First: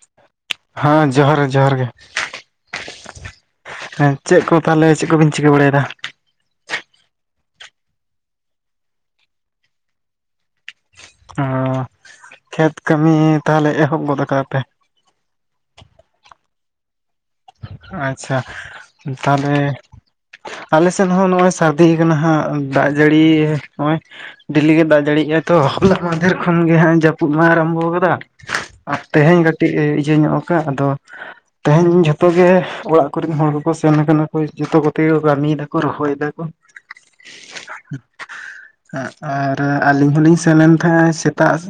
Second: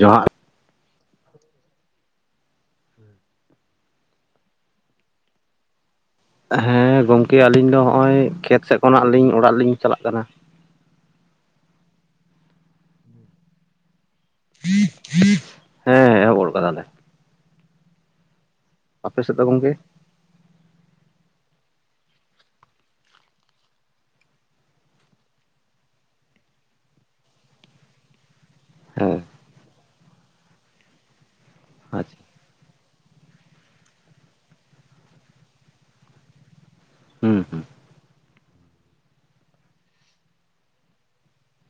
ᱡᱚᱦᱟᱨ᱾ ᱦᱮᱸ ᱡᱚᱦᱟᱨ, ᱡᱚᱦᱟᱨ ᱜᱮ᱾ ᱦᱮᱸ, ᱪᱮᱫ ᱠᱚ ᱛᱟᱦᱞᱮ ᱪᱮᱫ ᱠᱚᱵᱤᱱ ᱪᱤᱠᱟᱹ ᱵᱟᱲᱟᱭᱫᱟ? ᱦᱮᱸ ᱜᱚᱝᱠᱮ ᱟᱹᱞᱤᱧ ᱫᱚ ᱦᱚᱸᱜ-ᱚᱭ ᱠᱷᱮᱛ ᱥᱮᱫ ᱠᱷᱚᱱᱟᱜ ᱞᱤᱧ ᱚᱲᱟᱜ ᱞᱤᱧ ᱪᱟᱞᱟᱜ ᱠᱟᱱᱟ᱾ ᱚᱻ, ᱠᱷᱮᱛ ᱠᱟᱹᱢᱤ ᱛᱟᱦᱞᱮ ᱮᱦᱚᱵ ᱜᱚᱫ ᱠᱟᱜ-ᱟ ᱯᱮ? ᱦᱮᱸ ᱮᱦᱚᱵ ᱜᱚᱫ ᱠᱟᱫᱟ ᱞᱮ᱾ ᱟᱪᱪᱷᱟ, ᱟᱯᱮ ᱥᱮᱫ ᱫᱚ ᱛᱟᱞᱦᱮ ᱜᱚᱢᱠᱮ ᱟᱞ ᱥᱮᱫ ᱦᱚᱸ ᱱᱚᱜ-ᱚᱭ ᱥᱟᱨᱫᱤᱭ ᱠᱟᱱᱟ ᱦᱟᱸᱜ ᱫᱟᱜ ᱡᱟᱹᱲᱤ ᱱᱚᱜ-ᱚᱭ ᱰᱮᱞᱤ ᱜᱮ ᱫᱟᱜ ᱡᱟᱲᱤᱭᱮᱜ-ᱟ ᱛᱚ, ᱦᱚᱞᱟ ᱢᱟᱫᱷᱮᱨ ᱠᱷᱚᱱᱟᱜ ᱜᱮ ᱦᱟᱸᱜ ᱡᱟᱹᱯᱩᱫ ᱢᱟ ᱟᱨᱟᱢᱵᱚᱣ ᱠᱟᱫᱟ᱾ ᱟᱨ ᱦᱮᱸ ᱛᱮᱦᱮᱧ ᱠᱟᱹᱴᱤᱡ ᱤᱭᱟᱹ ᱧᱚᱜ ᱠᱟᱜ-ᱟ ᱟᱫᱚ ᱛᱮᱦᱮᱧ ᱟᱪᱪᱷᱟ ᱡᱷᱚᱛ ᱚᱲᱟᱜ ᱠᱚᱨᱮᱱ ᱦᱚᱲ ᱠᱚᱠᱚ ᱥᱮᱱ ᱟᱠᱟᱱᱟ ᱠᱚ ᱡᱷᱚᱛᱚ ᱠᱚᱛᱮ ᱠᱚ ᱠᱟᱹᱢᱤᱭ ᱫᱟ ᱠᱚ, ᱨᱚᱦᱚᱭ ᱫᱟ ᱠᱚ᱾ ᱦᱩᱸ ᱦᱩᱸ [inaudible] ᱟᱨ ᱟᱹᱞᱤᱧ ᱦᱚᱸᱞᱤᱧ ᱥᱮᱱ ᱞᱮᱱ ᱛᱟᱦᱮᱸᱜ ᱥᱮᱛᱟᱜ᱾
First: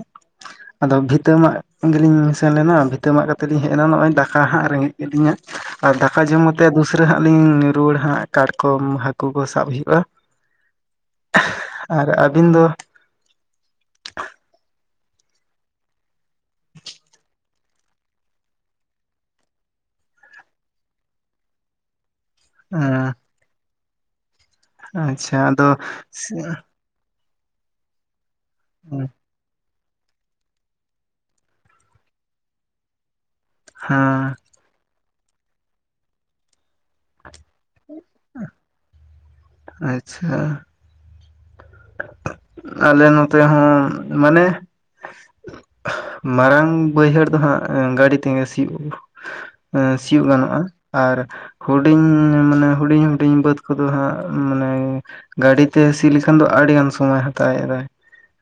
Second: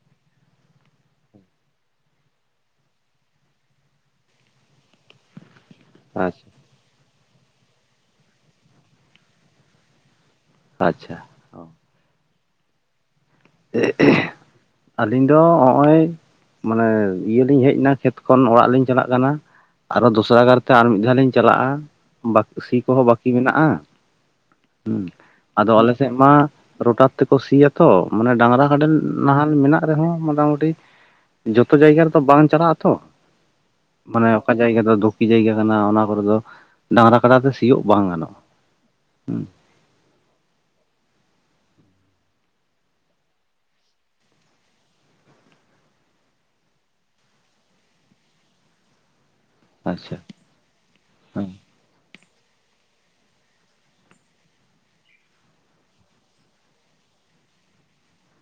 ᱟᱫᱚ ᱵᱷᱤᱛᱟᱹ ᱢᱟᱜ ᱜᱮᱞᱤᱧ ᱥᱮᱱ ᱞᱮᱱᱟ᱾ ᱵᱷᱤᱛᱟᱹ ᱢᱟᱜ ᱠᱟᱛᱮᱫ ᱞᱤᱧ ᱦᱮᱡᱱᱟ ᱱᱚᱜ-ᱚᱭ ᱫᱟᱠᱟ ᱦᱟᱸᱜ ᱨᱮᱸᱜᱮᱡ ᱠᱮᱫ ᱞᱤᱧᱟ᱾ ᱟᱨ ᱫᱟᱠᱟ ᱡᱚᱢ ᱟᱪᱪᱷᱟ ᱠᱟᱛᱮᱫ ᱫᱩᱥᱨᱟᱹ ᱦᱟᱸᱜ ᱞᱤᱧ ᱨᱩᱣᱟᱹᱲ ᱦᱟᱸᱜ, ᱠᱟᱴᱠᱚᱢ ᱦᱟᱹᱠᱩ ᱠᱚ ᱥᱟᱵ ᱦᱩᱭᱩᱜ-ᱟ᱾ ᱟᱪᱪᱷᱟ᱾ ᱟᱨ ᱟᱹᱵᱤᱱ ᱫᱚ? ᱟᱹᱞᱤᱧ ᱫᱚ ᱦᱚᱸᱜ-ᱚᱭ ᱢᱟᱱᱮ ᱤᱭᱟᱹᱞᱤᱧ ᱦᱮᱡᱱᱟ ᱠᱷᱮᱛ ᱠᱷᱚᱱ ᱚᱲᱟᱜ ᱞᱤᱧ ᱪᱟᱞᱟᱜ ᱠᱟᱱᱟ᱾ ᱟᱨᱚ ᱫᱚᱥᱨᱟ ᱜᱟᱨᱛᱮ ᱟᱨ ᱢᱤᱫ ᱫᱷᱟᱣ ᱞᱤᱧ ᱪᱟᱞᱟᱜ-ᱟ, ᱵᱟᱠᱤ ᱥᱤ ᱠᱚᱦᱚᱸ ᱵᱟᱠᱤ ᱢᱮᱱᱟᱜ-ᱟ᱾ ᱦᱩᱸ ᱟᱫᱚ ᱟᱞᱮ ᱥᱮᱡ ᱢᱟ ᱨᱚᱴᱟᱨ ᱛᱮᱠᱚ ᱥᱤᱭᱟ ᱛᱚ ᱢᱟᱱᱮ ᱰᱟᱝᱨᱟ ᱠᱟᱰᱮᱞ ᱦᱮᱸ ᱱᱟᱦᱮᱞ ᱢᱮᱱᱟᱜ ᱟᱨᱮ ᱦᱚᱸ ᱢᱚᱴᱟᱢᱩᱴᱤ ᱡᱷᱚᱛᱚ ᱡᱟᱭᱜᱟ ᱨᱮᱫᱚ ᱵᱟᱝ ᱪᱟᱞᱟᱜ ᱟᱛᱚ ᱢᱟᱱᱮ ᱚᱠᱟ ᱡᱟᱭᱜᱟ ᱫᱚ ᱫᱷᱩᱠᱤ ᱡᱟᱭᱜᱟ ᱠᱟᱱᱟ ᱚᱱᱟ ᱠᱚᱨᱮ ᱫᱚ ᱰᱟᱝᱨᱟ ᱠᱟᱰᱟᱛᱮ ᱥᱤᱭᱳᱜ ᱵᱟᱝ ᱜᱟᱱᱚᱜ-ᱟ ᱦᱩᱸ ᱟᱪᱪᱷᱟ ᱟᱞᱮ ᱱᱚᱛᱮ ᱦᱚᱸ ᱢᱟᱱᱮ ᱢᱟᱨᱟᱝ ᱵᱟᱹᱭᱦᱟᱹᱲ ᱫᱚ ᱦᱟᱸᱜ ᱜᱟᱹᱰᱤ ᱛᱮᱜᱮ ᱥᱤᱭᱳᱜᱼᱟ ᱟᱪᱪᱷᱟ ᱥᱤᱭᱳᱜ ᱜᱟᱱᱚᱜᱼᱟ ᱟᱨ ᱦᱮᱸ ᱦᱩᱰᱤᱧ ᱢᱟᱱᱮ ᱦᱩᱰᱤᱧ ᱦᱩᱰᱤᱧ ᱵᱟᱹᱫ ᱠᱚᱫᱚ ᱦᱟᱸᱜ ᱢᱟᱱᱮ ᱜᱟᱹᱰᱤ ᱛᱮ ᱥᱤ ᱠᱷᱟᱱ ᱫᱚ ᱟᱹᱰᱤ ᱜᱟᱱ ᱥᱚᱢᱚᱭ ᱦᱟᱛᱟᱣᱮᱫᱟᱭ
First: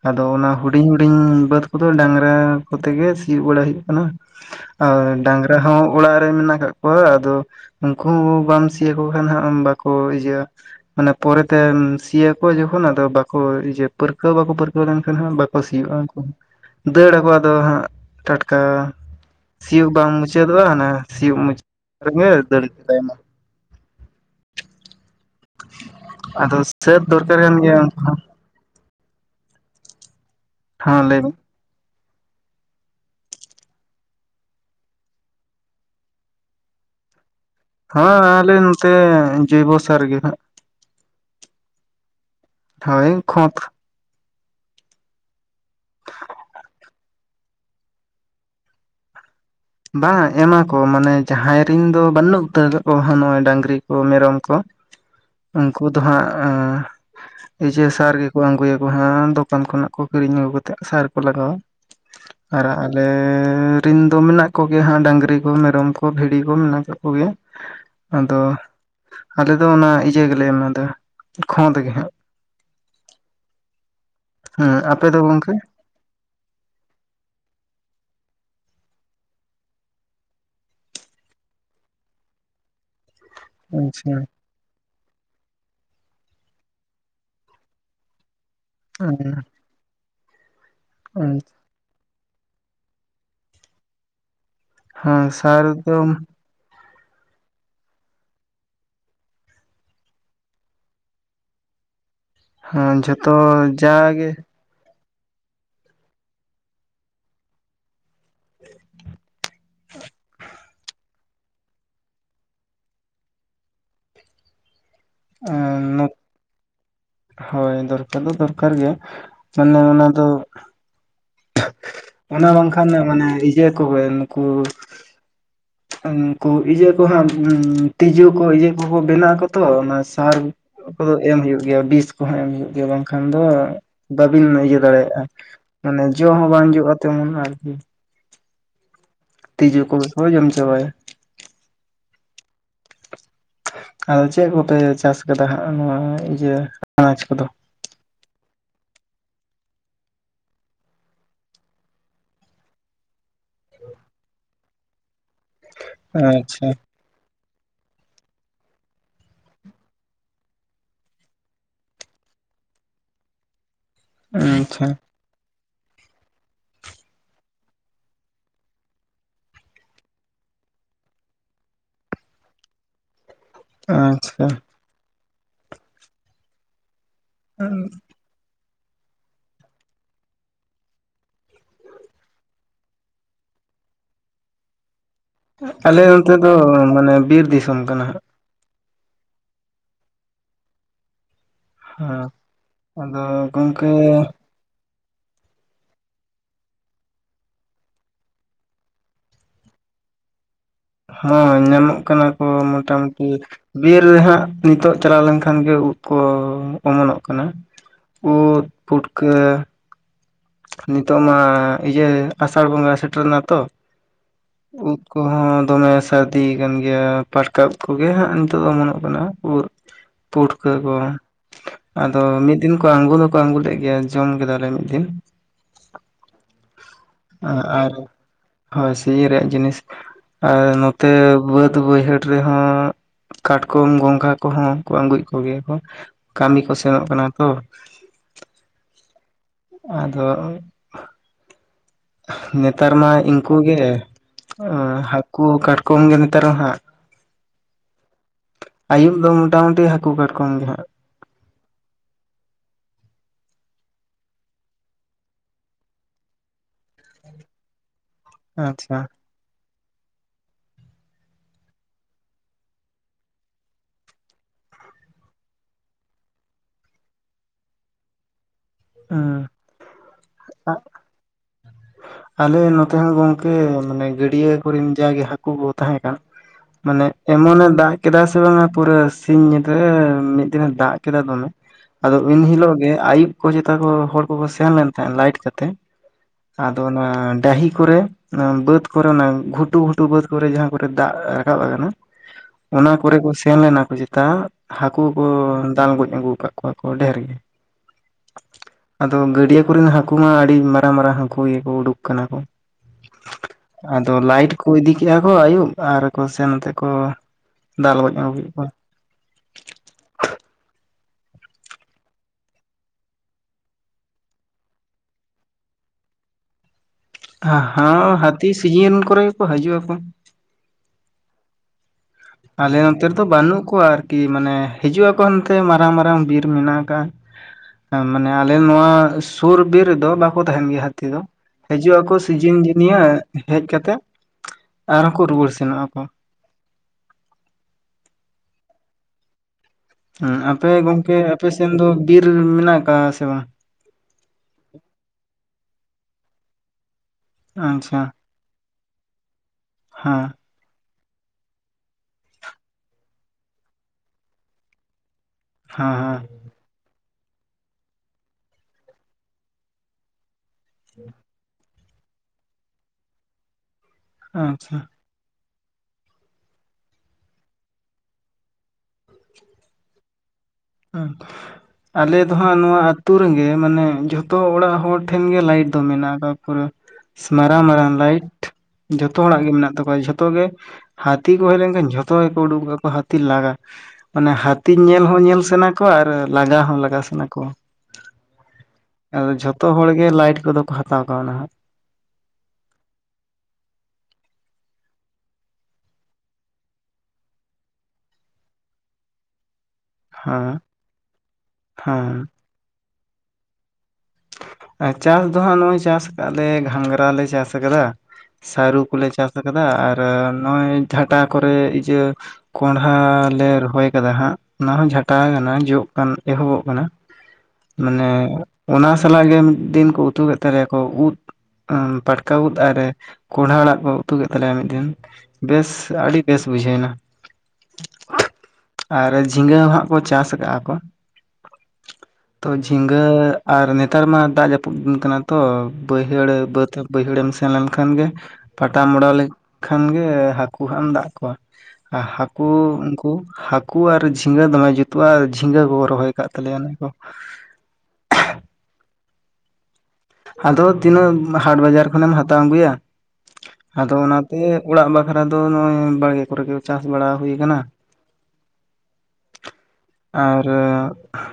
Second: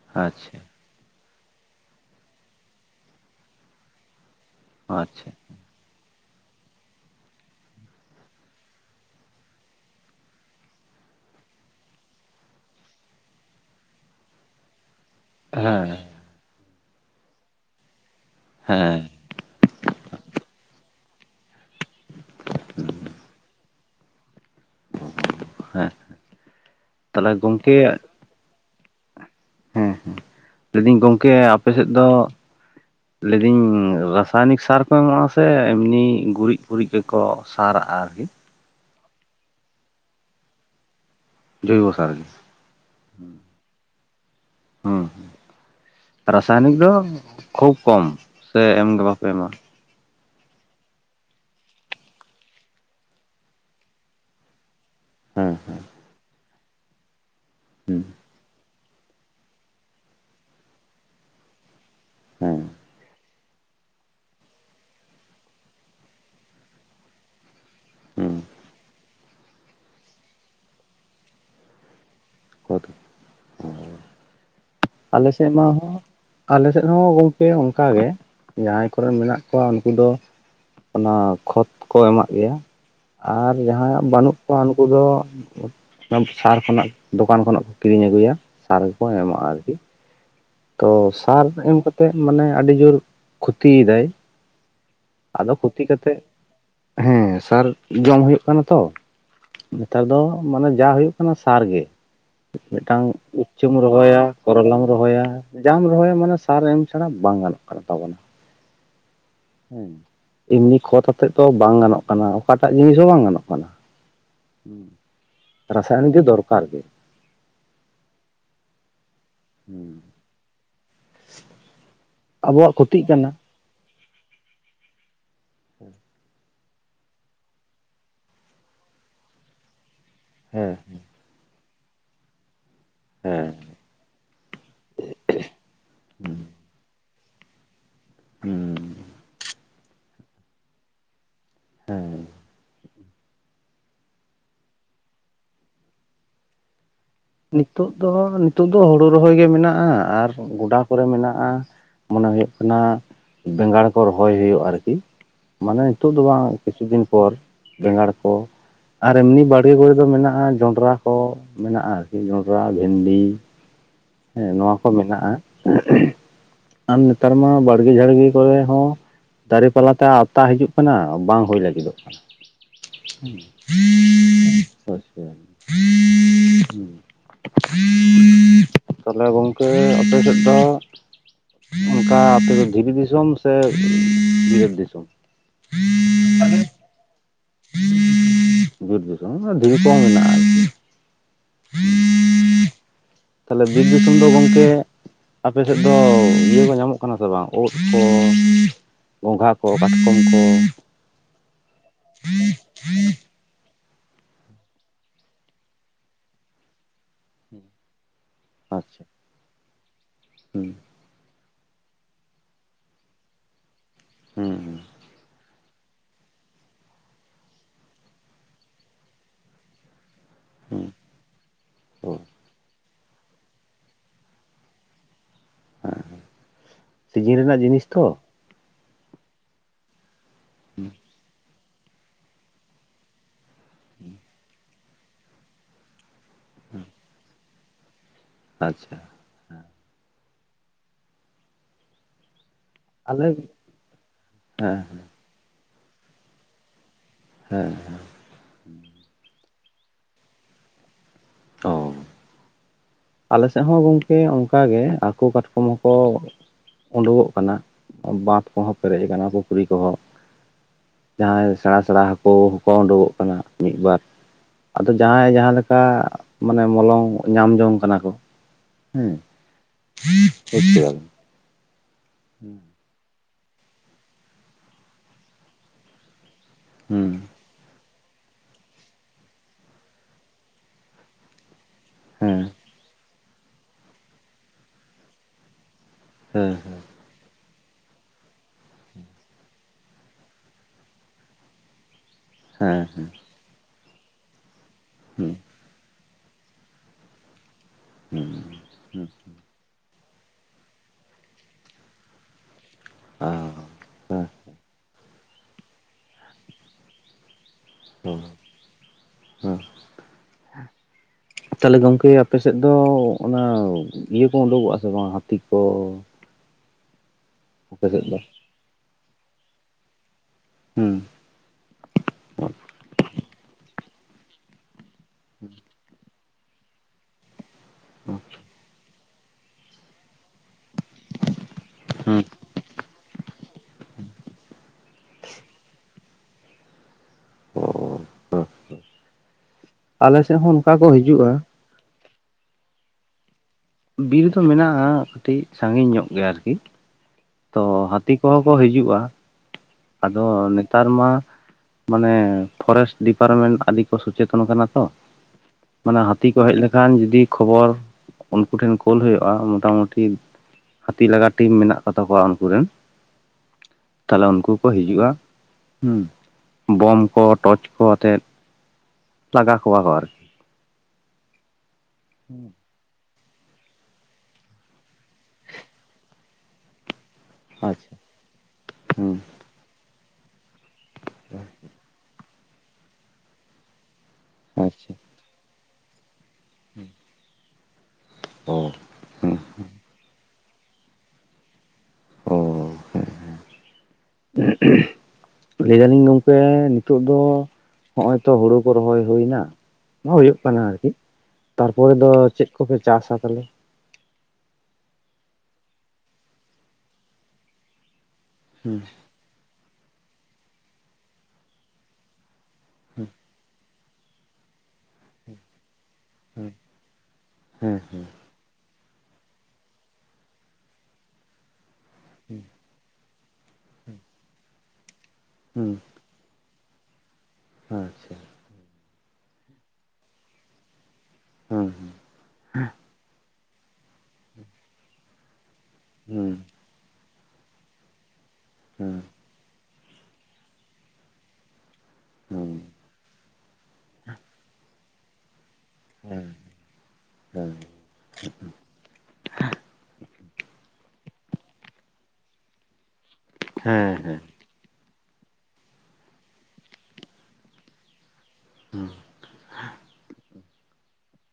ᱟᱫᱚ ᱚᱱᱟ ᱟᱪᱪᱷᱟ ᱦᱩ ᱦᱩᱰᱤᱧ ᱦᱩᱰᱤᱧ ᱵᱟᱹᱫ ᱠᱚᱫᱚ ᱰᱟᱝᱨᱟ ᱠᱚᱛᱮ ᱜᱮ ᱥᱤᱭᱳᱜ ᱵᱟᱲᱟ ᱦᱩᱭᱩᱜ ᱠᱟᱱᱟ᱾ ᱟᱨ ᱟᱪᱪᱷᱟ ᱰᱟᱝᱨᱟ ᱦᱚᱸ ᱚᱲᱟᱜ ᱨᱮ ᱢᱮᱱᱟᱜ ᱠᱮᱫ ᱠᱚᱣᱟ ᱟᱫᱚ ᱩᱱᱠᱩ ᱵᱟᱢ ᱥᱤᱭᱟᱠᱚ ᱠᱷᱟᱱ ᱦᱟᱸᱜ ᱵᱟᱠᱚ ᱤᱭᱟᱹ ᱢᱟᱱᱮ ᱯᱚᱨᱮᱛᱮ ᱥᱤᱭᱟ ᱵᱟᱠᱚ ᱡᱚᱠᱷᱚᱱ ᱟᱫᱚ ᱵᱟᱠᱚ ᱯᱟᱹᱨᱠᱟᱹᱣ ᱵᱟᱠᱚ ᱯᱟᱹᱨᱠᱟᱹᱣ ᱞᱮᱱᱠᱷᱟᱱ ᱵᱟᱠᱚ ᱥᱤᱭᱳᱜᱼᱟ ᱦᱮᱸ ᱩᱱᱠᱩ ᱫᱟᱹᱲ ᱟᱠᱚᱣᱼᱟᱫᱚ ᱦᱟᱸᱜ ᱴᱟᱴᱠᱟ ᱦᱮᱸ ᱥᱤᱭᱳᱜ ᱵᱟᱝ ᱢᱩᱪᱟᱹᱫᱚᱜᱼᱟ ᱥᱤᱭᱳᱜ ᱢᱩᱪᱟᱹᱫ ᱨᱮᱜᱮ ᱫᱟᱲ ᱠᱮᱫ ᱜᱮ ᱦᱮᱸ ᱟᱫᱚ ᱥᱟᱹᱛ ᱛᱟᱦᱚᱞᱮ ᱫᱚᱨᱠᱟᱨ ᱠᱟᱱ ᱜᱚᱝᱠᱮ ᱜᱮᱭᱟ ᱦᱚᱸ ᱦᱮᱸ ᱦᱮᱸ, ᱞᱟᱹᱭ ᱫᱟᱹᱧ ᱦᱚᱸ ᱜᱚᱝᱠᱮ ᱵᱤᱱ ᱟᱯᱮ ᱥᱮᱫ ᱫᱚ ᱞᱟᱹᱭ ᱫᱟᱹᱧ ᱨᱟᱥᱟᱭᱱᱤᱠ ᱥᱟᱨ ᱠᱚ ᱮᱢᱚᱜᱼᱟ ᱥᱮ ᱮᱢᱱᱤ ᱜᱩᱨᱤᱡ ᱜᱩᱨᱤᱡ ᱜᱮᱠᱚ ᱥᱟᱨᱟᱜᱼᱟ ᱟᱨᱠᱤ? ᱡᱳᱭᱵᱚᱥᱟᱨ ᱜᱮ ᱦᱟᱜ ᱡᱳᱭᱵᱚ ᱥᱟᱨ ᱜᱮ ᱦᱳᱭ ᱠᱷᱚᱛ ᱦᱩᱸ ᱨᱟᱥᱟᱭᱚᱱᱤᱠ ᱫᱚ ᱠᱷᱩᱵ ᱠᱚᱢ, ᱥᱮ ᱮᱢ ᱜᱮ ᱵᱟᱯᱮ ᱮᱢᱟᱜᱼᱟ ᱵᱟᱝ ᱮᱢᱟ ᱠᱚ, ᱢᱟᱱᱮ ᱡᱟᱦᱟᱸᱭ ᱨᱤᱱ ᱫᱚ ᱵᱟᱹᱱᱩᱜ [unintelligible] ᱱᱚᱜᱼᱚᱭ ᱰᱟᱝᱨᱤ ᱠᱚ ᱢᱮᱨᱚᱢ ᱠᱚ ᱦᱮᱸ ᱩᱱᱠᱩ ᱫᱚ ᱦᱟᱸᱜ [unintelligible] ᱦᱮᱸ ᱥᱟᱨ ᱜᱮᱠᱚ ᱟᱹᱜᱩᱭᱟᱠᱚ ᱦᱟᱸᱜ ᱫᱚᱠᱟᱱ ᱠᱷᱚᱱᱟᱜ ᱠᱚ ᱠᱤᱨᱤᱧ ᱟᱹᱜᱩ ᱠᱟᱛᱮᱜ ᱥᱟᱨ ᱠᱚ ᱞᱟᱜᱟᱣᱟ᱾ ᱦᱮᱸ ᱟᱨ ᱟᱞᱮ ᱨᱤᱱ ᱫᱚ ᱢᱮᱱᱟᱜ ᱠᱚᱜᱮ ᱦᱟᱸᱜ ᱰᱟᱝᱨᱤ ᱠᱚ ᱢᱮᱨᱚᱢ ᱠᱚ ᱵᱷᱤᱰᱤ ᱠᱚ ᱢᱮᱱᱟᱜ ᱠᱟᱜ ᱠᱚᱜᱮᱭᱟ, ᱦᱮᱸ ᱟᱫᱚ ᱟᱞᱮ ᱫᱚ ᱚᱱᱟ ᱤᱭᱟᱹ ᱜᱮᱞᱮ ᱮᱢᱟᱫᱟ, ᱠᱷᱚᱸᱫᱽ ᱜᱮ ᱦᱟᱸᱜ [unintelligible] ᱦᱮᱸ ᱟᱯᱮ ᱫᱚ ᱟᱞᱮ ᱥᱮᱫ ᱜᱚᱝᱠᱮ ᱢᱟ [unintelligible] ᱟᱞᱮ ᱥᱮᱫ ᱦᱚᱸ ᱜᱚᱝᱠᱮ ᱚᱱᱠ ᱜᱮ, ᱡᱟᱦᱟᱸᱭ ᱠᱚᱨᱮᱱ ᱢᱮᱱᱟᱜ ᱠᱚᱣᱟ ᱩᱱᱠᱩ ᱫᱚ ᱚᱱᱟ ᱠᱷᱚᱛ ᱠᱚ ᱮᱢᱟᱜ ᱜᱮᱭᱟ, ᱟᱨ ᱡᱟᱦᱟᱸᱭᱟᱜ ᱟᱪᱪᱷᱟ ᱵᱟᱹᱱᱩᱜ ᱩᱱᱠᱩ ᱫᱚ ᱥᱟᱨ ᱠᱷᱚᱱᱟᱜ ᱫᱚᱠᱟᱱ ᱠᱷᱚᱱᱟᱜ ᱠᱚ ᱠᱤᱨᱤᱧ ᱟᱹᱜᱩᱭᱟ᱾ ᱥᱟᱨ ᱠᱚ ᱠᱚ ᱮᱢᱟᱜᱼᱟ ᱟᱨᱠᱤ᱾ ᱛᱚ ᱥᱟᱨ ᱮᱢ ᱠᱟᱛᱮᱫ ᱢᱟᱱᱮ ᱟᱹᱰᱤ ᱡᱳᱨ, ᱠᱷᱩᱛᱤᱭ ᱮᱫᱟᱭ᱾ ᱦᱮᱸ ᱟᱫᱚ ᱥᱟᱨ ᱠᱷᱚᱛᱤ ᱫᱚ ᱠᱟᱛᱮᱜ, ᱦᱮᱸ ᱥᱟᱨ ᱡᱚᱢ ᱦᱳᱭᱳᱜ ᱠᱟᱱᱟ ᱛᱚ ᱱᱮᱛᱟᱨ ᱫᱚ ᱢᱟᱱᱮ ᱡᱟ ᱦᱳᱭᱳᱜ ᱠᱟᱱᱟ, ᱥᱟᱨ ᱜᱮ ᱦᱮᱸ ᱢᱤᱫᱴᱟᱝ ᱡᱷᱚᱛᱚ ᱩᱪᱪᱷᱟᱹᱢ ᱨᱚᱦᱚᱭᱟ, ᱡᱟᱜᱮ ᱠᱚᱨᱚᱞᱟᱢ ᱨᱚᱦᱚᱭᱟ ᱡᱟᱢ ᱨᱚᱦᱚᱭᱟ ᱢᱟᱱᱮ ᱥᱟᱨ ᱮᱢ ᱪᱷᱟᱲᱟ ᱵᱟᱝ ᱜᱟᱱᱚᱜ ᱠᱟᱱ ᱛᱟᱵᱚᱱᱟ᱾ [unintelligible] ᱮᱢᱱᱤ ᱠᱷᱚᱛ [unintelligible] ᱛᱚ ᱵᱟᱝ ᱜᱟᱱᱚᱜ ᱠᱟᱱᱟ, ᱚᱠᱟᱴᱟᱜ ᱡᱤᱱᱤᱥ ᱦᱚᱸ ᱵᱟᱝ ᱜᱟᱱᱚᱜ ᱠᱟᱱᱟ᱾ ᱨᱟᱥᱟᱭᱚᱱᱤᱠ ᱜᱮ ᱫᱚᱨᱠᱟᱨ ᱜᱮ᱾ ᱦᱳᱭ, ᱫᱚᱨᱠᱟᱨ ᱫᱚ ᱫᱚᱨᱠᱟᱨ ᱜᱮ, ᱢᱟᱱᱮ ᱦᱩᱸ ᱚᱱᱟ ᱫᱚ ᱚᱱᱟ ᱟᱵᱚᱣᱟᱜ ᱵᱟᱝᱠᱷᱟᱱ ᱠᱷᱚᱛᱤᱜ ᱢᱟᱱᱮ ᱠᱟᱱᱟ ᱤᱡᱟᱹ ᱠᱚᱜᱮ ᱱᱩᱠᱩ [inaudible] ᱩᱱᱠᱩ ᱤᱭᱟᱹ ᱠᱚ ᱦᱟᱸᱜ ᱩᱸ ᱛᱤᱡᱩ ᱠᱩ ᱤᱭᱟᱹ ᱠᱩᱠᱩ ᱵᱮᱱᱟᱜ ᱟᱠᱚ ᱛᱚ ᱚᱱᱟ ᱥᱟᱨ ᱦᱮᱸ ᱠᱚᱫᱚ ᱮᱢ ᱦᱩᱭᱩᱜ ᱜᱮᱭᱟ, ᱵᱤᱥ ᱠᱚᱦᱚᱸ ᱮᱢ ᱦᱩᱭᱩᱜ ᱜᱮᱭᱟ᱾ ᱵᱟᱝᱠᱷᱟᱱ ᱫᱚ ᱦᱮᱸ ᱵᱟᱹᱵᱤᱱ ᱤᱭᱟᱹ ᱫᱟᱲᱮᱭᱟᱜ-ᱟ, ᱢᱟᱱᱮ ᱡᱚ ᱦᱚᱸ ᱵᱟᱝ ᱡᱚᱜ-ᱟ ᱛᱮᱢᱚᱱ ᱟᱨᱠᱤ᱾ ᱦᱩᱸ ᱛᱤᱡᱳ ᱠᱚᱜᱮ ᱠᱚ ᱡᱚᱢ ᱪᱟᱵᱟᱭᱟ᱾ [unintelligible] ᱟᱫᱚ ᱪᱮᱫ ᱠᱚᱯᱮ ᱪᱟᱥ ᱠᱟᱫᱟ ᱦᱟᱸᱜ ᱱᱚᱣᱟ ᱤᱡᱟᱹ ᱟᱱᱟᱡ ᱠᱚᱫᱚ? ᱱᱤᱛᱚᱜ ᱫᱚ ᱱᱤᱛᱚᱜ ᱫᱚ ᱦᱳᱲᱳ ᱨᱚᱦᱚᱭ ᱜᱮ ᱢᱮᱱᱟᱜ-ᱟ ᱟᱨ ᱜᱚᱰᱟ ᱠᱚᱨᱮ ᱢᱮᱱᱟᱜ-ᱟ᱾ ᱢᱚᱱᱮ ᱦᱳᱭᱳᱜ ᱠᱟᱱᱟ᱾ ᱵᱮᱸᱜᱟᱲ ᱠᱚ ᱨᱚᱦᱚᱭ ᱦᱳᱭᱳᱜ-ᱟ ᱟᱨᱠᱤ, ᱢᱟᱱᱮ ᱱᱤᱛᱚᱜ ᱫᱚ ᱵᱟᱝ ᱟᱪᱪᱷᱟ ᱠᱤᱪᱷᱩ ᱫᱤᱱ ᱯᱚᱨ᱾ ᱵᱮᱸᱜᱟᱲ ᱠᱚ, ᱟᱨ ᱮᱢᱱᱤ ᱵᱟᱲᱜᱮ ᱠᱚᱨᱮ ᱫᱚ ᱢᱮᱱᱟᱜ-ᱟ ᱡᱚᱱᱰᱨᱟ ᱠᱚ, ᱢᱮᱱᱟᱜ-ᱟ ᱡᱚᱱᱰᱨᱟ, ᱵᱷᱮᱱᱰᱤ, ᱦᱮᱸ ᱱᱚᱣᱟ ᱟᱪᱪᱷᱟ ᱠᱚ ᱢᱮᱱᱟᱜ-ᱟ᱾ [inaudible] ᱟᱨ ᱱᱮᱛᱟᱨ ᱢᱟ ᱵᱟᱲᱜᱮ ᱡᱷᱟᱲᱜᱮ ᱠᱚᱨᱮ ᱦᱚᱸ ᱫᱟᱨᱮ ᱯᱟᱞᱟᱛᱮ ᱟᱣᱛᱟ ᱦᱤᱡᱩᱜ ᱠᱟᱱᱟ, ᱵᱟᱝ ᱦᱳᱭ ᱞᱟᱹᱜᱤᱫ-ᱚᱜ ᱠᱟᱱᱟ᱾ ᱦᱩᱸ ᱟᱪᱪᱷᱟ, [inaudible] [unintelligible] ᱛᱟᱦᱚᱞᱮ ᱜᱚᱝᱠᱮ ᱟᱯᱮ ᱥᱮᱫ ᱫᱚ᱾ ᱚᱱᱠᱟ ᱟᱯᱮ ᱫᱚ ᱫᱷᱤᱨᱤ ᱫᱤᱥᱚᱢ ᱥᱮ ᱵᱤᱞᱟᱹᱛ ᱫᱤᱥᱚᱢ᱾ ᱟᱞᱮ ᱱᱚᱛᱮ ᱫᱚ ᱢᱟᱱᱮ ᱵᱤᱨ ᱫᱤᱥᱚᱢ ᱠᱟᱱᱟ ᱦᱟᱸᱜ᱾ ᱵᱤᱨ ᱫᱤᱥᱚᱢ ᱫᱷᱤᱨᱤ ᱠᱚᱦᱚᱸ ᱢᱮᱱᱟᱜ-ᱟ ᱟᱨᱠᱤ᱾ ᱦᱟᱸᱜ ᱦᱮᱸ ᱟᱫᱚ ᱛᱟᱦᱚᱞᱮ ᱵᱤᱨ ᱫᱤᱥᱚᱢ ᱜᱚᱝᱠᱮ ᱫᱚ ᱜᱚᱝᱠᱮ ᱟᱯᱮ ᱥᱮᱫ ᱫᱚ ᱤᱭᱟᱹ ᱠᱚ ᱧᱟᱢᱚᱜ ᱠᱟᱱᱟ ᱥᱮ ᱵᱟᱝ ᱳᱫ ᱠᱚ᱾ ᱜᱚᱸᱜᱷᱟ ᱠᱚ ᱠᱟᱴᱠᱚᱢ ᱠᱚ᱾ ᱦᱚᱸ ᱧᱟᱢᱚᱜ ᱠᱟᱱᱟ ᱠᱚ ᱢᱚᱴᱟ ᱢᱩᱴᱤ᱾ ᱵᱤᱨ ᱨᱮ ᱦᱟᱸᱜ ᱱᱤᱛᱚᱜ ᱪᱟᱞᱟᱣ ᱞᱮᱱᱠᱷᱟᱱ ᱜᱮ ᱩᱫ ᱠᱚ ᱚᱢᱚᱱᱚᱜ ᱠᱟᱱᱟ᱾ ᱩᱫ, ᱟᱪᱪᱷᱟ ᱯᱷᱩᱴᱠᱟᱹ᱾ ᱦᱩᱸ ᱱᱤᱛᱚᱜ ᱢᱟ ᱤᱭᱟᱹ ᱟᱥᱟᱲ ᱵᱚᱸᱜᱟ ᱥᱮᱴᱮᱨᱱᱟ ᱛᱚ᱾ ᱦᱩᱸ ᱩᱫ ᱠᱚᱦᱚᱸ ᱫᱚᱢᱮ ᱥᱟᱹᱨᱫᱤ ᱠᱟᱱ ᱜᱮᱭᱟ ᱯᱟᱴᱠᱟ ᱩᱫ ᱠᱚᱜᱮ ᱦᱟᱸᱜ ᱱᱤᱛᱚᱜ ᱫᱚ ᱚᱢᱚᱱᱚᱜ ᱠᱟᱱᱟ᱾ ᱯᱩᱨ ᱯᱩᱴᱠᱟᱹ ᱦᱩᱸ ᱠᱚ ᱦᱩᱸ ᱟᱫᱚ ᱢᱤᱫ ᱫᱤᱱ᱾ ᱟᱝᱜᱩ ᱫᱚᱠᱚ ᱟᱝᱜᱩ ᱞᱮᱫ ᱜᱮᱭᱟ ᱡᱚᱢ ᱠᱮᱫᱟᱞᱮ ᱢᱤᱫ ᱫᱤᱱ᱾ ᱥᱤᱡᱤᱱ ᱨᱮᱱᱟᱜ ᱡᱤᱱᱤᱥ ᱟᱨ ᱛᱚ ᱦᱳᱭ ᱥᱤᱭᱤ ᱨᱮᱭᱟᱜ ᱡᱤᱱᱤᱥ ᱟᱨ ᱱᱚᱛᱮ ᱵᱟᱹᱫ, ᱵᱟᱹᱭᱦᱟᱹᱲ ᱴᱨᱮᱦᱚᱸ ᱠᱟᱴᱠᱚᱢ, ᱜᱚᱝᱜᱷᱟ ᱠᱚᱦᱚᱸ ᱠᱚ ᱟᱜᱩᱭᱮᱫ ᱠᱚᱜᱮᱭᱟ ᱠᱚ᱾ ᱠᱟᱹᱢᱤ ᱠᱚ ᱥᱮᱱᱚᱜ ᱠᱟᱱᱟ ᱛᱚ᱾ ᱟᱪᱪᱷᱟ, ᱟᱫᱚ ᱱᱮᱛᱟᱨ ᱢᱟ ᱟᱞᱮ ᱤᱝᱠᱩ ᱜᱮ ᱦᱮᱸ ᱦᱟᱹᱠᱩ, ᱠᱟᱴᱠᱚᱢ ᱜᱮ ᱱᱮᱛᱟᱨ ᱦᱟᱸᱜ᱾ ᱦᱮᱸ ᱦᱮᱸ ᱟᱭᱩᱵ ᱫᱚ ᱢᱚᱴᱟᱢᱩᱴᱤ ᱦᱟᱹᱠᱩ ᱠᱟᱴᱠᱚᱢ ᱜᱮ ᱦᱟᱸᱜ᱾ ᱚ᱾ ᱟᱞᱮ ᱥᱮᱫ ᱦᱚᱸ ᱜᱚᱝᱠᱮ ᱚᱱᱠᱟ ᱜᱮ ᱦᱟᱠᱩ ᱠᱟᱴᱠᱚᱢ ᱦᱚᱸᱠᱚ ᱩᱰᱩᱜᱚᱜ ᱠᱟᱱᱟ, ᱵᱟᱸᱫᱷ ᱠᱚᱦᱚᱸ ᱟᱪᱪᱷᱟ ᱯᱮᱨᱮᱡ ᱟᱠᱟᱱᱟ, ᱯᱩᱠᱷᱨᱤ ᱠᱚᱦᱚᱸ᱾ ᱡᱟᱦᱟᱸᱭ ᱥᱮᱬᱟ ᱥᱮᱬᱟ ᱦᱟᱹᱠᱩ ᱦᱚᱸᱠᱚ ᱩᱰᱩᱠᱚᱜ ᱠᱟᱱᱟ ᱢᱤᱫ-ᱵᱟᱨ᱾ ᱟᱫᱚ ᱡᱟᱦᱟᱸᱭ ᱡᱟᱦᱟᱸ ᱞᱮᱠᱟ ᱢᱟᱱᱮ ᱢᱚᱞᱚᱝ ᱧᱟᱢ ᱡᱚᱝ ᱠᱟᱱᱟᱠᱚ ᱦᱩᱸ, ᱵᱩᱪ ᱠᱮᱫᱟ ᱵᱮᱱ᱾ ᱟᱞᱮ ᱱᱚᱛᱮ ᱦᱚᱸ ᱜᱚᱝᱠᱮ ᱢᱟᱱᱮ ᱜᱟᱹᱰᱭᱟᱹ ᱠᱚᱨᱮᱱ ᱡᱟᱜᱮ ᱦᱟᱹᱠᱩ ᱠᱚ ᱛᱟᱦᱮᱸ ᱠᱟᱱ ᱢᱟᱱᱮ ᱦᱩᱸ ᱮᱢᱚᱱᱮ ᱫᱟᱜ ᱠᱮᱫᱟ ᱥᱮ ᱵᱟᱝᱟ ᱯᱩᱨᱟᱹ ᱥᱤᱧ ᱧᱤᱫ ᱢᱤᱫ ᱫᱤᱱᱮ ᱫᱟᱜ ᱠᱮᱫᱟ ᱫᱚᱢᱮ᱾ ᱟᱫᱚ ᱦᱮᱸ ᱮᱱᱦᱤᱞᱚᱜ ᱜᱮ ᱟᱭᱩᱵ ᱠᱚ ᱡᱮᱛᱟ ᱠᱚ ᱦᱚᱲ ᱠᱚᱠᱚ ᱥᱮᱱ ᱞᱮᱱ ᱛᱟᱦᱮᱸᱫ ᱞᱟᱭᱤᱴ ᱠᱟᱛᱮ᱾ ᱦᱮᱸ᱾ ᱦᱮᱸ ᱟᱫᱚ ᱱᱚᱣᱟ ᱰᱟᱹᱦᱤ ᱠᱚᱨᱮ᱾ ᱚᱱᱟ ᱵᱟᱹᱫᱽ ᱠᱚᱨᱮ ᱚᱱᱟ ᱜᱷᱩᱴᱩ ᱜᱷᱩᱴᱩ ᱵᱟᱹᱫ ᱠᱚᱨᱮ ᱡᱟᱦᱟᱸ ᱠᱚᱨᱮ ᱫᱟᱜ ᱨᱟᱠᱟᱵ ᱟᱠᱟᱱᱟ ᱦᱮᱸ ᱚᱱᱟ ᱠᱚᱨᱮ ᱠᱚ ᱥᱮᱱ ᱞᱱᱟ ᱪᱮᱛᱟ ᱦᱟᱹᱠᱩ ᱠᱚ ᱦᱩᱸ ᱫᱟᱞ ᱜᱚᱡ ᱟᱹᱜᱩ ᱠᱟᱜ ᱠᱚᱣᱟ ᱠᱚ ᱰᱷᱮᱨ ᱜᱮ᱾ ᱦᱩᱸ ᱦᱩᱸ ᱟᱫᱚ ᱜᱟᱹᱰᱭᱟᱹ ᱠᱚᱨᱮᱱ ᱦᱟᱹᱠᱩ ᱢᱟ ᱟᱹᱰᱤ ᱢᱟᱨᱟᱝ ᱢᱟᱨᱟᱝ ᱦᱟᱹᱠᱩ᱾ ᱳᱭᱮ ᱠᱚ ᱩᱰᱩᱠ ᱠᱟᱱᱟ ᱠᱚ᱾ ᱚ᱾ ᱟᱫᱚ ᱞᱟᱭᱤᱴ ᱠᱚ ᱤᱫᱤ ᱠᱮᱫ-ᱟ ᱠᱚ ᱟᱹᱭᱩᱵ ᱟᱨ ᱠᱚ ᱟᱛᱮᱜ ᱠᱚ ᱫᱟᱞ ᱚ ᱜᱚᱡ ᱟᱜᱩ ᱠᱮᱫ ᱠᱚᱣᱟ᱾ [inaudible] [inaudible] ᱛᱟᱞᱦᱮ ᱜᱚᱝᱠᱮ ᱟᱯᱮ ᱥᱮᱫ ᱫᱚ ᱚᱱᱟ ᱤᱭᱟᱹ ᱠᱚ ᱩᱰᱩᱠᱚᱜ-ᱟ ᱥᱮ ᱵᱟᱝ ᱦᱟᱹᱛᱤ ᱠᱚ᱾ ᱦᱟ ᱟᱯᱮ ᱥᱮᱫ ᱦᱟᱸ ᱫᱚ ᱦᱟᱹᱛᱤ ᱥᱤᱡᱤᱱ ᱠᱚᱨᱮ ᱜᱮᱠᱚ ᱦᱤᱡᱩᱜ ᱟᱠᱚ᱾ ᱦᱩᱸ᱾ ᱟᱞᱮ ᱚᱱᱛᱮ ᱨᱮᱫᱚ ᱵᱟᱹᱱᱩᱜ ᱠᱚᱣᱟ ᱟᱨᱠᱤ ᱢᱟᱱᱮ ᱦᱤᱡᱩᱜ ᱟᱠᱚ ᱦᱟᱱᱛᱮ ᱢᱟ ᱢᱟᱨᱟᱝ ᱢᱟᱨᱟᱝ ᱵᱤᱨ ᱢᱮᱱᱟᱜ ᱟᱠᱟᱜ-ᱟ ᱢᱟᱱᱮ ᱟᱞᱮ ᱱᱚᱶᱟ ᱥᱩᱨ ᱵᱤᱨ ᱨᱮᱫᱚ ᱵᱟᱠᱚ ᱛᱟᱦᱮᱱ ᱜᱮᱭᱟ ᱦᱟᱹᱛᱤ ᱫᱚ᱾ ᱦᱤᱡᱩᱜ ᱟᱠᱚ ᱦᱩᱸ ᱥᱤᱡᱤᱱ ᱡᱤᱱᱤᱭᱟᱹ᱾ ᱦᱮᱡ ᱠᱟᱛᱮᱫ ᱟᱨᱦᱚᱸ ᱠᱚ ᱨᱩᱣᱟᱹᱲ ᱥᱮᱱᱚᱜ-ᱟ ᱠᱚ᱾ ᱚ ᱟᱞᱮ ᱦᱮᱸ ᱥᱮᱫ ᱦᱚᱸ ᱟᱯᱮ ᱚᱱᱠᱟ ᱠᱚ ᱜᱚᱝᱠᱮ ᱦᱤᱡᱩᱜᱼᱟ ᱟᱯᱮᱥᱮᱱ ᱫᱚ ᱵᱤᱨ ᱢᱮᱱᱟᱜ ᱠᱟᱜ-ᱟ ᱥᱮ ᱵᱟᱝ? ᱵᱤᱨ ᱫᱚ ᱢᱮᱱᱟᱜ-ᱟ ᱠᱟᱴᱤᱡ ᱥᱟᱺᱜᱤᱧ ᱧᱚᱜ ᱜᱮᱭᱟ ᱟᱨᱠᱤ ᱛᱚ ᱟᱪᱪᱷᱟ ᱦᱟᱸᱛᱤ ᱠᱚᱦᱚᱸ ᱠᱚ ᱦᱤᱡᱩᱜ-ᱟ ᱟᱫᱚ ᱦᱮᱸ ᱚᱱᱮ ᱱᱮᱛᱟᱨ ᱢᱟ ᱢᱟᱱᱮ ᱯᱷᱚᱨᱮᱥᱴ ᱰᱤᱯᱟᱨᱢᱮᱱᱴ ᱟᱰᱤ ᱠᱚ ᱥᱚᱪᱮᱛᱚᱱ ᱠᱟᱱᱟ ᱛᱚ᱾ ᱦᱮᱸ ᱢᱟᱱᱮ ᱦᱟᱹᱛᱤ ᱦᱮᱸ ᱠᱚ ᱦᱮᱡ ᱞᱮᱠᱷᱟᱱ ᱡᱩᱫᱤ ᱠᱷᱚᱵᱚᱨ ᱩᱱᱠᱩ ᱴᱷᱮᱱ ᱠᱳᱞ ᱦᱩᱭᱩᱜ-ᱟ ᱢᱚᱴᱟ-ᱢᱩᱴᱤ ᱦᱟᱹᱛᱤ ᱞᱟᱜᱟ ᱴᱤᱢ ᱢᱮᱱᱟᱜ ᱠᱟᱛᱟ ᱠᱚᱣᱟ ᱩᱱᱠᱩ ᱨᱮᱱ, ᱛᱟᱞᱦᱮ ᱩᱱᱠᱩ ᱠᱚ ᱟᱪᱪᱷᱟ ᱦᱤᱡᱩᱜ-ᱟ᱾ ᱦᱩᱸ᱾ ᱵᱚᱢ ᱠᱚ, ᱴᱚᱨᱪ ᱠᱚ ᱟᱛᱮᱫ᱾ ᱞᱟᱜᱟ ᱠᱚᱣᱟ ᱠᱚ ᱟᱨᱠᱤ᱾ ᱦᱩᱸ ᱟᱞᱮ ᱫᱚ ᱦᱟᱸᱜ ᱱᱚᱣᱟ ᱟᱛ ᱛᱩ ᱨᱮᱜᱮ ᱢᱟᱱᱮ ᱡᱷᱚᱛᱚ ᱚᱲᱟᱜ ᱦᱚᱲ ᱴᱷᱮᱱ ᱜᱮ ᱞᱟᱭᱤᱴ ᱫᱚ ᱢᱮᱱᱟᱜ ᱠᱟᱜ-ᱟ ᱯᱩᱨᱟᱹ᱾ ᱢᱟᱨᱟᱝ ᱢᱟᱨᱟᱝ ᱟᱪᱪᱷᱟ ᱞᱟᱭᱤᱴ ᱦᱩᱸ ᱡᱚᱛᱚ ᱦᱚᱲᱟᱜ ᱜᱮ ᱢᱮᱱᱟᱜ ᱛᱟᱠᱚᱣᱟ ᱡᱷᱚᱛᱚ ᱜᱮ ᱦᱟᱹᱛᱤ ᱠᱚ ᱦᱮᱡ ᱞᱮᱱᱠᱷᱟᱱ ᱡᱷᱚᱛᱚ ᱜᱮᱠᱚ ᱩᱰᱩᱠᱚᱜ ᱜᱟᱫᱚ-ᱟᱠᱚ ᱦᱟᱹᱛᱤ ᱞᱟᱜᱟ᱾ ᱢᱟᱱᱮ ᱦᱟᱹᱛᱤ ᱟᱪᱪᱷᱟ ᱧᱮᱞ ᱦᱚᱸ ᱧᱮᱞ ᱥᱟᱱᱟ ᱠᱚᱣᱟ ᱟᱨ ᱞᱟᱜᱟ ᱦᱚᱸ ᱞᱟᱜᱟ ᱥᱟᱱᱟ ᱠᱚᱣᱟ᱾ ᱚ ᱟᱫᱚ ᱦᱩᱸ ᱡᱷᱚᱛᱚ ᱦᱚᱲ ᱜᱮ ᱞᱟᱭᱤᱴ ᱠᱚᱫᱚ ᱠᱚ ᱦᱟᱛᱟᱣ ᱠᱟᱣᱱᱟ ᱦᱟᱸᱜ᱾ ᱚ [inaudible] [inaudible] ᱞᱟᱹᱭ ᱫᱟᱞᱤᱧ ᱜᱚᱝᱠᱮ ᱱᱤᱛᱳᱜ ᱫᱚ ᱦᱚᱜ-ᱚᱭ ᱛᱚ ᱦᱳᱲᱩ ᱠᱚ ᱨᱚᱦᱚᱭ ᱦᱩᱭ ᱮᱱᱟ᱾ ᱢᱟ ᱦᱩᱭᱩᱜ ᱦᱮᱸ ᱠᱟᱱᱟ ᱟᱨᱠᱤ᱾ ᱛᱟᱨᱯᱚᱨᱮ ᱫᱚ ᱦᱮᱸ ᱪᱮᱫ ᱠᱚᱯᱮ ᱪᱟᱥᱟ ᱛᱟᱞᱦᱮ? ᱟ ᱪᱟᱥ ᱫᱚ ᱦᱟᱸᱜ ᱱᱚᱜ-ᱚᱭ ᱪᱟᱥ ᱠᱟᱜ-ᱟ ᱞᱮ ᱜᱷᱟᱸᱜᱽᱨᱟ ᱞᱮ ᱪᱟᱥ ᱠᱟᱫᱟ, ᱦᱩᱸ ᱥᱟᱹᱨᱩ ᱠᱚᱞᱮ ᱪᱟᱥ ᱠᱟᱫᱟ ᱟᱨ ᱱᱚᱜ-ᱚᱭ ᱡᱷᱟᱴᱟ ᱠᱚᱨᱮ ᱤᱭᱟᱹ ᱠᱚᱸᱰᱷᱟ ᱦᱩᱸ ᱞᱮ ᱨᱚᱦᱚᱭ ᱠᱟᱫᱟ ᱦᱟᱸᱜ᱾ ᱚᱱᱟ ᱦᱚᱸ ᱡᱷᱟᱴᱟᱣ ᱠᱟᱱᱟ ᱡᱚᱜ ᱠᱟᱱ ᱦᱩᱸ ᱮᱦᱚᱵᱚᱜ ᱠᱟᱱᱟ ᱦᱮᱸ ᱢᱟᱱᱮ ᱚᱱᱟ ᱥᱟᱞᱟᱜ ᱜᱮ ᱢᱤᱫ ᱫᱤᱱ ᱠᱚ ᱩᱛᱩ ᱠᱮᱫ ᱛᱟᱞᱮᱭᱟᱠᱚ᱾ ᱩᱫᱽ ᱯᱟᱴᱠᱟ ᱦᱮᱸ ᱩᱫᱽ ᱟᱨ ᱠᱚᱸᱰᱷᱟ ᱟᱲᱟᱜ ᱠᱚ ᱩᱛᱩ ᱠᱮᱫ ᱛᱟᱞᱮᱭᱟ ᱢᱤᱫ ᱫᱤᱱ᱾ ᱦᱮᱸ ᱵᱮᱥ ᱦᱩᱸ ᱟᱹᱰᱤ ᱵᱮᱥ ᱵᱩᱡᱷᱟᱹᱣᱱᱟ᱾ ᱦᱩᱸ ᱟᱪᱪᱷᱟ᱾ ᱟᱨ ᱡᱷᱤᱸᱜᱟᱹ ᱦᱚᱸ ᱦᱟᱸᱜ ᱠᱚ ᱪᱟᱥ ᱠᱟ-ᱟ ᱠᱚ᱾ ᱦᱩᱸ ᱛᱚ ᱡᱷᱤᱸᱜᱟᱹ ᱟᱨ ᱱᱮᱛᱟᱨ ᱢᱟ ᱫᱟᱜ ᱡᱟᱹᱯᱩᱫ ᱫᱤᱱ ᱠᱟᱱᱟ ᱛᱚ ᱵᱟᱹᱭᱦᱟᱹᱲ ᱦᱩᱸ ᱵᱟᱹᱫ ᱵᱟᱹᱭᱦᱟᱹᱲᱮᱢ ᱥᱮᱱ ᱞᱮᱱᱠᱷᱟᱱ ᱜᱮ ᱯᱟᱴᱟᱢ ᱦᱩᱸ ᱚᱰᱟᱣ ᱞᱮᱠᱷᱟᱱ ᱜᱮ ᱦᱟᱹᱠᱩ ᱦᱟᱸᱜ ᱮᱢ ᱫᱟᱜ ᱠᱚᱣᱟ᱾ ᱟᱨ ᱦᱟᱹᱠᱩ ᱦᱩᱸ ᱩᱱᱠᱩ ᱦᱟᱹᱠᱩ ᱟᱨ ᱡᱷᱤᱸᱜᱟᱹ ᱫᱚᱢᱮ ᱡᱩᱛᱩᱜ-ᱟ ᱟᱨ ᱡᱷᱤᱸᱜᱟᱹ ᱠᱚ ᱨᱚᱦᱚᱭ ᱦᱮᱸ ᱦᱮᱸ ᱠᱟᱫ ᱛᱟᱞᱮᱭᱟ ᱚᱱᱮ ᱠᱚ᱾ ᱟᱫᱚ ᱛᱤᱱᱟᱹᱜ ᱦᱟᱴ ᱵᱟᱡᱟᱨ ᱠᱷᱚᱱᱮᱢ ᱦᱟᱛᱟᱣ ᱟᱹᱜᱩᱭᱟ᱾ ᱦᱮᱸ ᱟᱫᱚ ᱚᱱᱟ ᱦᱮᱸ ᱛᱮ ᱚᱲᱟᱜ ᱵᱟᱠᱷᱨᱟ ᱫᱚ ᱱᱚᱜ-ᱚᱭ ᱵᱟᱲᱜᱮ ᱠᱚᱨᱮ ᱜᱮ ᱪᱟᱥ ᱵᱟᱲᱟ ᱦᱩᱭ ᱠᱟᱱᱟ᱾ ᱦᱩᱸ᱾ [inaudible] ᱟᱨ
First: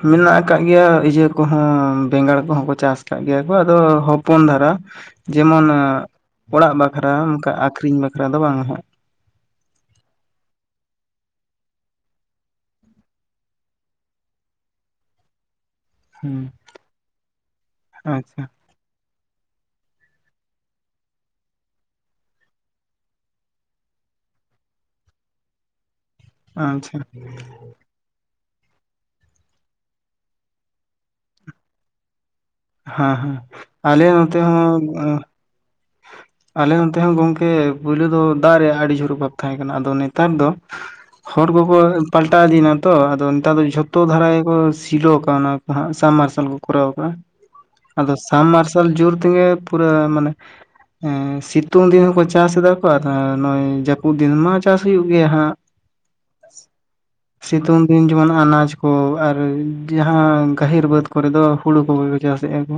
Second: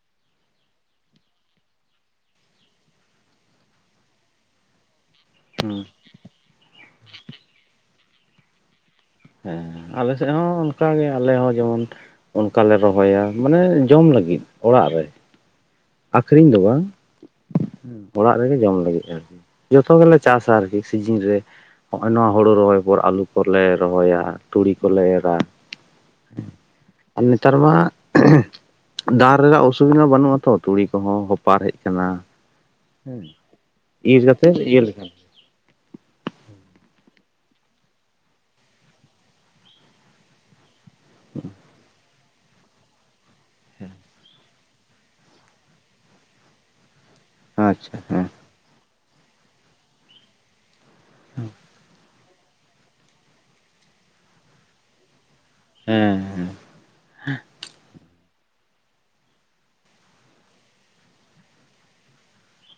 ᱢᱮᱱᱟᱜ ᱟᱠᱟᱫ ᱜᱮᱭᱟ ᱤᱭᱟᱹ ᱠᱚᱦᱚᱸ, ᱵᱮᱸᱜᱟᱲ ᱠᱚᱦᱚᱸ ᱠᱚ ᱪᱟᱥ ᱟᱠᱟᱫ ᱜᱮᱭᱟ᱾ ᱜᱚ ᱫᱚ ᱦᱚᱯᱚᱱ ᱫᱷᱟᱨᱟ ᱡᱮᱢᱚᱱᱟ ᱦᱩᱸ ᱚᱲᱟᱜ ᱵᱟᱠᱷᱨᱟ ᱚᱱᱠᱟ ᱟᱠᱷᱨᱤᱧ ᱵᱟᱠᱷᱨᱟ ᱫᱚ ᱵᱟᱝᱟ ᱦᱟᱸᱜ᱾ ᱦᱮᱸ ᱟᱞᱮ ᱥᱮᱫ ᱦᱚᱸ ᱚᱱᱠᱟᱜᱮ ᱟᱞᱮ ᱦᱚᱸ ᱡᱮᱢᱚᱱ ᱚᱱᱠᱟ ᱞᱮ ᱨᱚᱦᱚᱭᱟ ᱢᱟᱱᱮ ᱡᱚᱢ ᱞᱟᱹᱜᱤᱫ ᱚᱲᱟᱜ ᱨᱮ᱾ ᱦᱩᱸ ᱟᱠᱷᱨᱤᱧ ᱫᱚ ᱵᱟᱝ᱾ ᱦᱩᱸ᱾ ᱚᱲᱟᱜ ᱟᱪᱪᱷᱟ ᱨᱮᱜᱮ ᱡᱚᱢ ᱞᱟᱹᱜᱤᱫ ᱟᱨᱠᱤ᱾ ᱡᱚᱛᱚ ᱜᱮᱞᱮ ᱪᱟᱥᱟ ᱟᱨᱠᱤ ᱥᱤᱡᱤᱱ ᱨᱮ᱾ ᱦᱚᱸᱜᱼᱚᱭ ᱱᱚᱣᱟ ᱦᱩᱲᱩ ᱨᱚᱦᱚᱭ ᱯᱚᱨ ᱟᱹᱞᱩ ᱠᱚᱞᱮ ᱨᱚᱦᱚᱭᱟ, ᱛᱩᱲᱤ ᱠᱚᱞᱮ ᱮᱨᱟ᱾ ᱟᱪᱪᱷᱟ ᱟᱨ ᱱᱮᱛᱟᱨ ᱢᱟ ᱫᱟᱜ ᱨᱮᱱᱟᱜ ᱚᱥᱩᱵᱤᱫᱟ ᱵᱟᱹᱱᱩᱜ ᱟᱛᱚ᱾ ᱛᱩᱲᱤ ᱠᱚᱦᱚᱸ ᱦᱚᱯᱟᱨ ᱦᱮᱡ ᱠᱟᱱᱟ᱾ ᱦᱮᱸ ᱦᱮᱸ᱾ ᱟᱞᱮ ᱱᱚᱛᱮ ᱠᱟᱛᱮᱫ ᱤᱭᱟᱹ ᱦᱚᱸ ᱞᱮᱠᱷᱟᱱ ᱟᱞᱮ ᱱᱚᱛᱮ ᱦᱚᱸ ᱜᱚᱝᱠᱮ ᱯᱳᱭᱞᱳ ᱫᱚ ᱫᱟᱜ ᱨᱮᱭᱟᱜ ᱟᱹᱰᱤ ᱡᱷᱳᱨ ᱚᱵᱷᱟᱵᱽ ᱛᱟᱦᱮᱸ ᱠᱟᱱᱟ ᱟᱫᱚ ᱱᱮᱛᱟᱨ ᱫᱚ ᱦᱚᱲ ᱠᱚᱠᱚ ᱯᱟᱞᱴᱟᱣ ᱤᱫᱤᱭᱱᱟᱛᱚ ᱟᱫᱚ ᱱᱮᱛᱟᱨ ᱫᱚ ᱡᱷᱚᱛᱚ ᱫᱷᱟᱨᱟ ᱜᱮᱠᱚ ᱥᱤᱞᱚ ᱠᱟᱣᱱᱟᱠᱚ ᱦᱟᱸᱜ ᱥᱟᱢᱢᱟᱨᱥᱟᱞ ᱠᱚ ᱠᱚᱨᱟᱣ ᱠᱟᱜ-ᱟ ᱟᱪᱪᱷᱟ ᱟᱫᱚ ᱦᱮᱸ ᱥᱟᱢᱢᱟᱨᱥ ᱛᱚᱞ ᱡᱩᱨᱛᱮᱜᱮ ᱯᱩᱨᱟᱹ ᱢᱟᱱᱮ ᱦᱮᱸ ᱥᱤᱛᱩᱝ ᱫᱤᱱ ᱦᱚᱸᱠᱚ ᱪᱟᱥ ᱮᱫᱟ ᱠᱚ ᱟᱨ ᱱᱚᱜ-ᱚᱭ ᱡᱟᱹᱯᱩᱫ ᱫᱤᱱ ᱢᱟ ᱪᱟᱥ ᱦᱩᱭᱩᱜ ᱜᱮᱭᱟ ᱦᱟᱸᱜ᱾ ᱦᱮᱸ ᱦᱮᱸ᱾ ᱥᱤᱛᱩᱝ ᱫᱤᱱ ᱡᱮᱢᱚᱱ ᱟᱱᱟᱡ ᱠᱚ ᱟᱨ ᱡᱟᱦᱟᱸ ᱜᱟᱹᱦᱤᱨ ᱵᱟᱹᱫᱽ ᱠᱚᱨᱮ ᱫᱚ ᱦᱩᱲᱩ ᱠᱚᱜᱮ ᱠᱚ ᱪᱟᱥᱮᱜ-ᱟ ᱠᱚ᱾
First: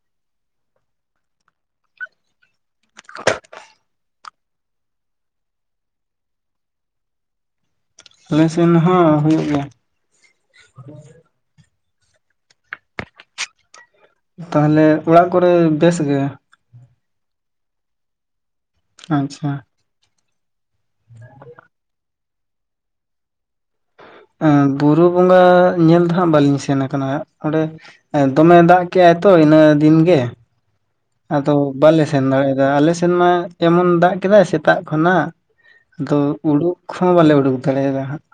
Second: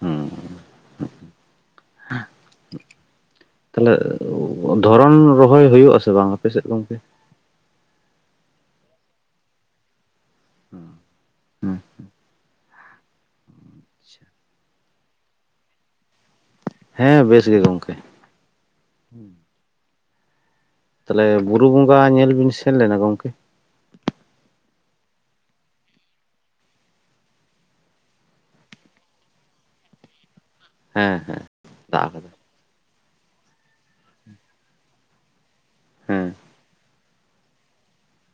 [unintelligible] ᱛᱟᱦᱞᱮ ᱫᱷᱚᱨᱚᱱ ᱨᱚᱦᱚᱭ ᱦᱩᱭᱩᱜ ᱟᱥᱮ ᱵᱟᱝ ᱟᱯᱮᱥᱮᱫ ᱜᱚᱝᱠᱮ? ᱟᱞᱮ ᱥᱮᱱ ᱦᱚᱸ ᱦᱩᱭᱩᱜ ᱜᱮᱭᱟ᱾ ᱦᱮᱸ ᱛᱟᱦᱚᱞᱮ ᱚᱲᱟᱜ ᱠᱚᱨᱮ ᱵᱮᱥ ᱜᱮ? ᱦᱮᱸ ᱵᱮᱥ ᱜᱮ ᱜᱚᱢᱠᱮ᱾ ᱟᱪᱪᱷᱟ᱾ ᱛᱟᱦᱚᱞᱮ ᱵᱩᱨᱩ ᱵᱚᱸᱜᱟ ᱧᱮᱞ ᱵᱤᱱ ᱥᱮᱱ ᱞᱮᱱᱟ ᱜᱚᱝᱠᱮ.? ᱮᱸ ᱵᱩᱨᱩ ᱵᱚᱸᱜᱟ ᱧᱮᱞ ᱫᱚ ᱦᱟᱸᱜ ᱵᱟᱹᱞᱤᱧ ᱥᱮᱱ ᱟᱠᱟᱱᱟ, ᱚᱸᱰᱮ ᱫᱚᱢᱮ ᱫᱟᱜ ᱠᱮᱜ-ᱟᱭ ᱛᱚ ᱤᱱᱟᱹ ᱫᱤᱱ ᱜᱮ᱾ ᱦᱮᱸ ᱦᱮᱸ ᱟᱫᱚ ᱵᱟᱞᱮ ᱫᱟᱜ ᱥᱮᱱ ᱠᱟᱫᱟ ᱫᱟᱲᱮᱭᱟᱫᱟ ᱟᱞᱮ ᱥᱮᱱ ᱢᱟ ᱮᱢᱚᱱ ᱫᱟᱜ ᱠᱮᱫᱟᱭ ᱥᱮᱛᱟᱜ ᱠᱷᱚᱱᱟᱜ᱾ ᱟᱫᱚ ᱦᱮᱸ ᱩᱰᱩᱠ ᱦᱚᱸ ᱵᱟᱞᱮ ᱩᱰᱩᱠ ᱫᱟᱲᱮᱭᱟᱫᱟ ᱦᱟᱸᱜ᱾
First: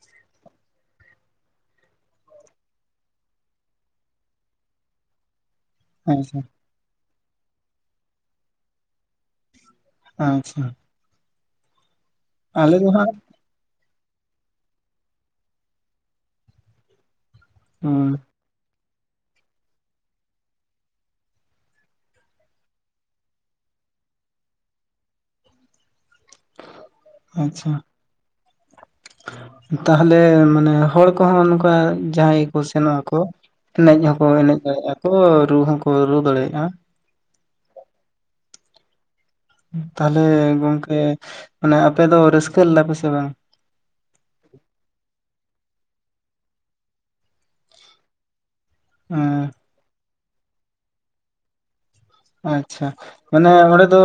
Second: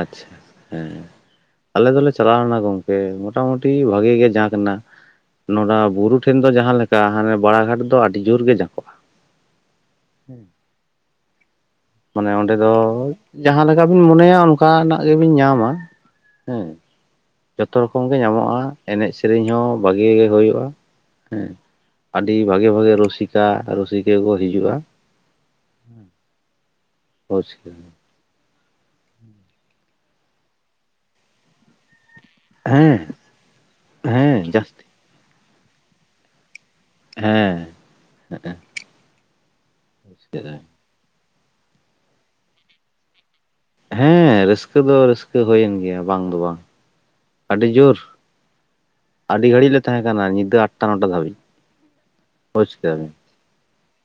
ᱟᱪᱪᱷᱟ ᱦᱮᱸ᱾ ᱟᱞᱮ ᱫᱚᱞᱮ ᱪᱟᱞᱟᱣᱞᱮᱱᱟ ᱜᱚᱝᱠᱮ ᱢᱚᱴᱟᱢᱩᱴᱤ ᱵᱷᱟᱜᱮ ᱜᱮ ᱡᱟᱸᱠ ᱱᱟ ᱱᱚᱱᱟ᱾ ᱵᱩᱨᱩ ᱟᱪᱪᱷᱟ ᱴᱷᱮᱱ ᱫᱚ ᱡᱟᱦᱟᱸ ᱞᱮᱠᱟ ᱦᱟᱱᱮ ᱵᱟᱲᱟ ᱜᱷᱟᱴ ᱫᱚ ᱟᱹᱰᱤ ᱡᱳᱨᱜᱮ ᱡᱷᱟᱠᱚᱜᱼᱟ᱾ ᱟᱪᱪᱷᱟ᱾ ᱢᱟᱱᱮ ᱚᱸᱰᱮ ᱫᱚ ᱟᱞᱮ ᱦᱟᱸᱜ ᱡᱟᱦᱟᱸ ᱞᱮᱠᱟ ᱵᱤᱱ ᱢᱚᱱᱮᱭᱟ ᱚᱱᱠᱟᱱᱟᱜ ᱜᱮᱵᱤᱱ ᱧᱟᱢᱟ ᱦᱮᱸ᱾ ᱡᱚᱛᱚ ᱨᱚᱠᱚᱢ ᱜᱮ ᱦᱩᱸ ᱧᱟᱢᱚᱜᱼᱟ ᱮᱱᱮᱡ ᱥᱮᱨᱮᱧ ᱦᱚᱸ ᱵᱷᱟᱜᱮ ᱜᱮ ᱦᱩᱭᱩᱜᱼᱟ ᱦᱮᱸ᱾ ᱟᱹᱰᱤ ᱵᱷᱟᱜᱮ ᱵᱷᱟᱜᱮ ᱨᱩᱥᱤᱠᱟ ᱨᱩᱥᱤᱠᱤᱭᱟᱹ ᱠᱚ ᱦᱤᱡᱩᱜᱼᱟ᱾ ᱯᱚᱪ ᱟᱪᱪᱷᱟ ᱠᱮᱫᱟ᱾ ᱛᱟᱦᱚᱞᱮ ᱢᱟᱱᱮ ᱦᱚᱲ ᱠᱚᱦᱚᱸ ᱱᱚᱝᱠᱟ ᱡᱟᱦᱟᱸᱭ ᱠᱚ ᱥᱮᱱᱚᱜ ᱦᱮᱸ ᱟᱠᱚ ᱮᱱᱮᱡ ᱦᱚᱸᱠᱚ ᱦᱮᱸ ᱮᱱᱮᱡ ᱡᱟᱹᱥᱛᱤ ᱫᱟᱲᱮᱭᱟᱜᱼᱟ ᱠᱚ ᱨᱩ ᱦᱚᱸᱠᱚ ᱨᱩ ᱫᱟᱲᱮᱭᱟᱜᱼᱟ᱾ ᱦᱮᱸ ᱛᱟᱦᱚᱞᱮ ᱜᱚᱝᱠᱮ ᱢᱟᱱᱮ ᱟᱯᱮ ᱫᱚ ᱨᱟᱹᱥᱠᱟᱹ ᱞᱮᱫᱟ ᱯᱮ ᱥᱮ ᱵᱟᱝ? ᱦᱮᱸ ᱨᱟᱹᱥᱠᱟᱹ ᱫᱚ ᱨᱟᱹᱥᱠᱟᱹ ᱦᱩᱭᱮᱱ ᱜᱮᱭᱟ ᱵᱟᱝ ᱫᱚ ᱵᱟᱝ ᱟᱹᱰᱤ ᱡᱳᱨ᱾ ᱦᱮᱸ ᱟᱹᱰᱤ ᱜᱷᱟᱹᱲᱤᱡ ᱞᱮ ᱛᱟᱦᱮᱸ ᱠᱟᱱᱟ ᱧᱤᱫᱟᱹ ᱟᱴᱴᱟ ᱱᱚᱴᱟ ᱫᱷᱟᱹᱵᱤᱡᱽ᱾ ᱟᱪᱪᱷᱟ ᱢᱟᱱᱮ ᱚᱸᱰᱮ ᱫᱚ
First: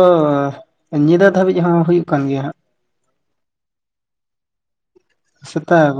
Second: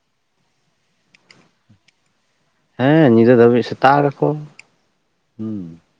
ᱧᱤᱫᱟᱹ ᱫᱷᱟᱹᱵᱤᱡ ᱦᱚᱸ ᱦᱩᱭᱩᱜ ᱠᱟᱱ ᱜᱮᱭᱟ ᱦᱟᱸᱜ᱾ ᱦᱮᱸ ᱧᱤᱫᱟᱹ ᱫᱷᱟᱹᱵᱤᱡ ᱥᱮᱛᱟᱜ ᱜᱟᱠᱚ᱾ ᱥᱮᱛᱟᱜ ᱜᱟᱠᱚ᱾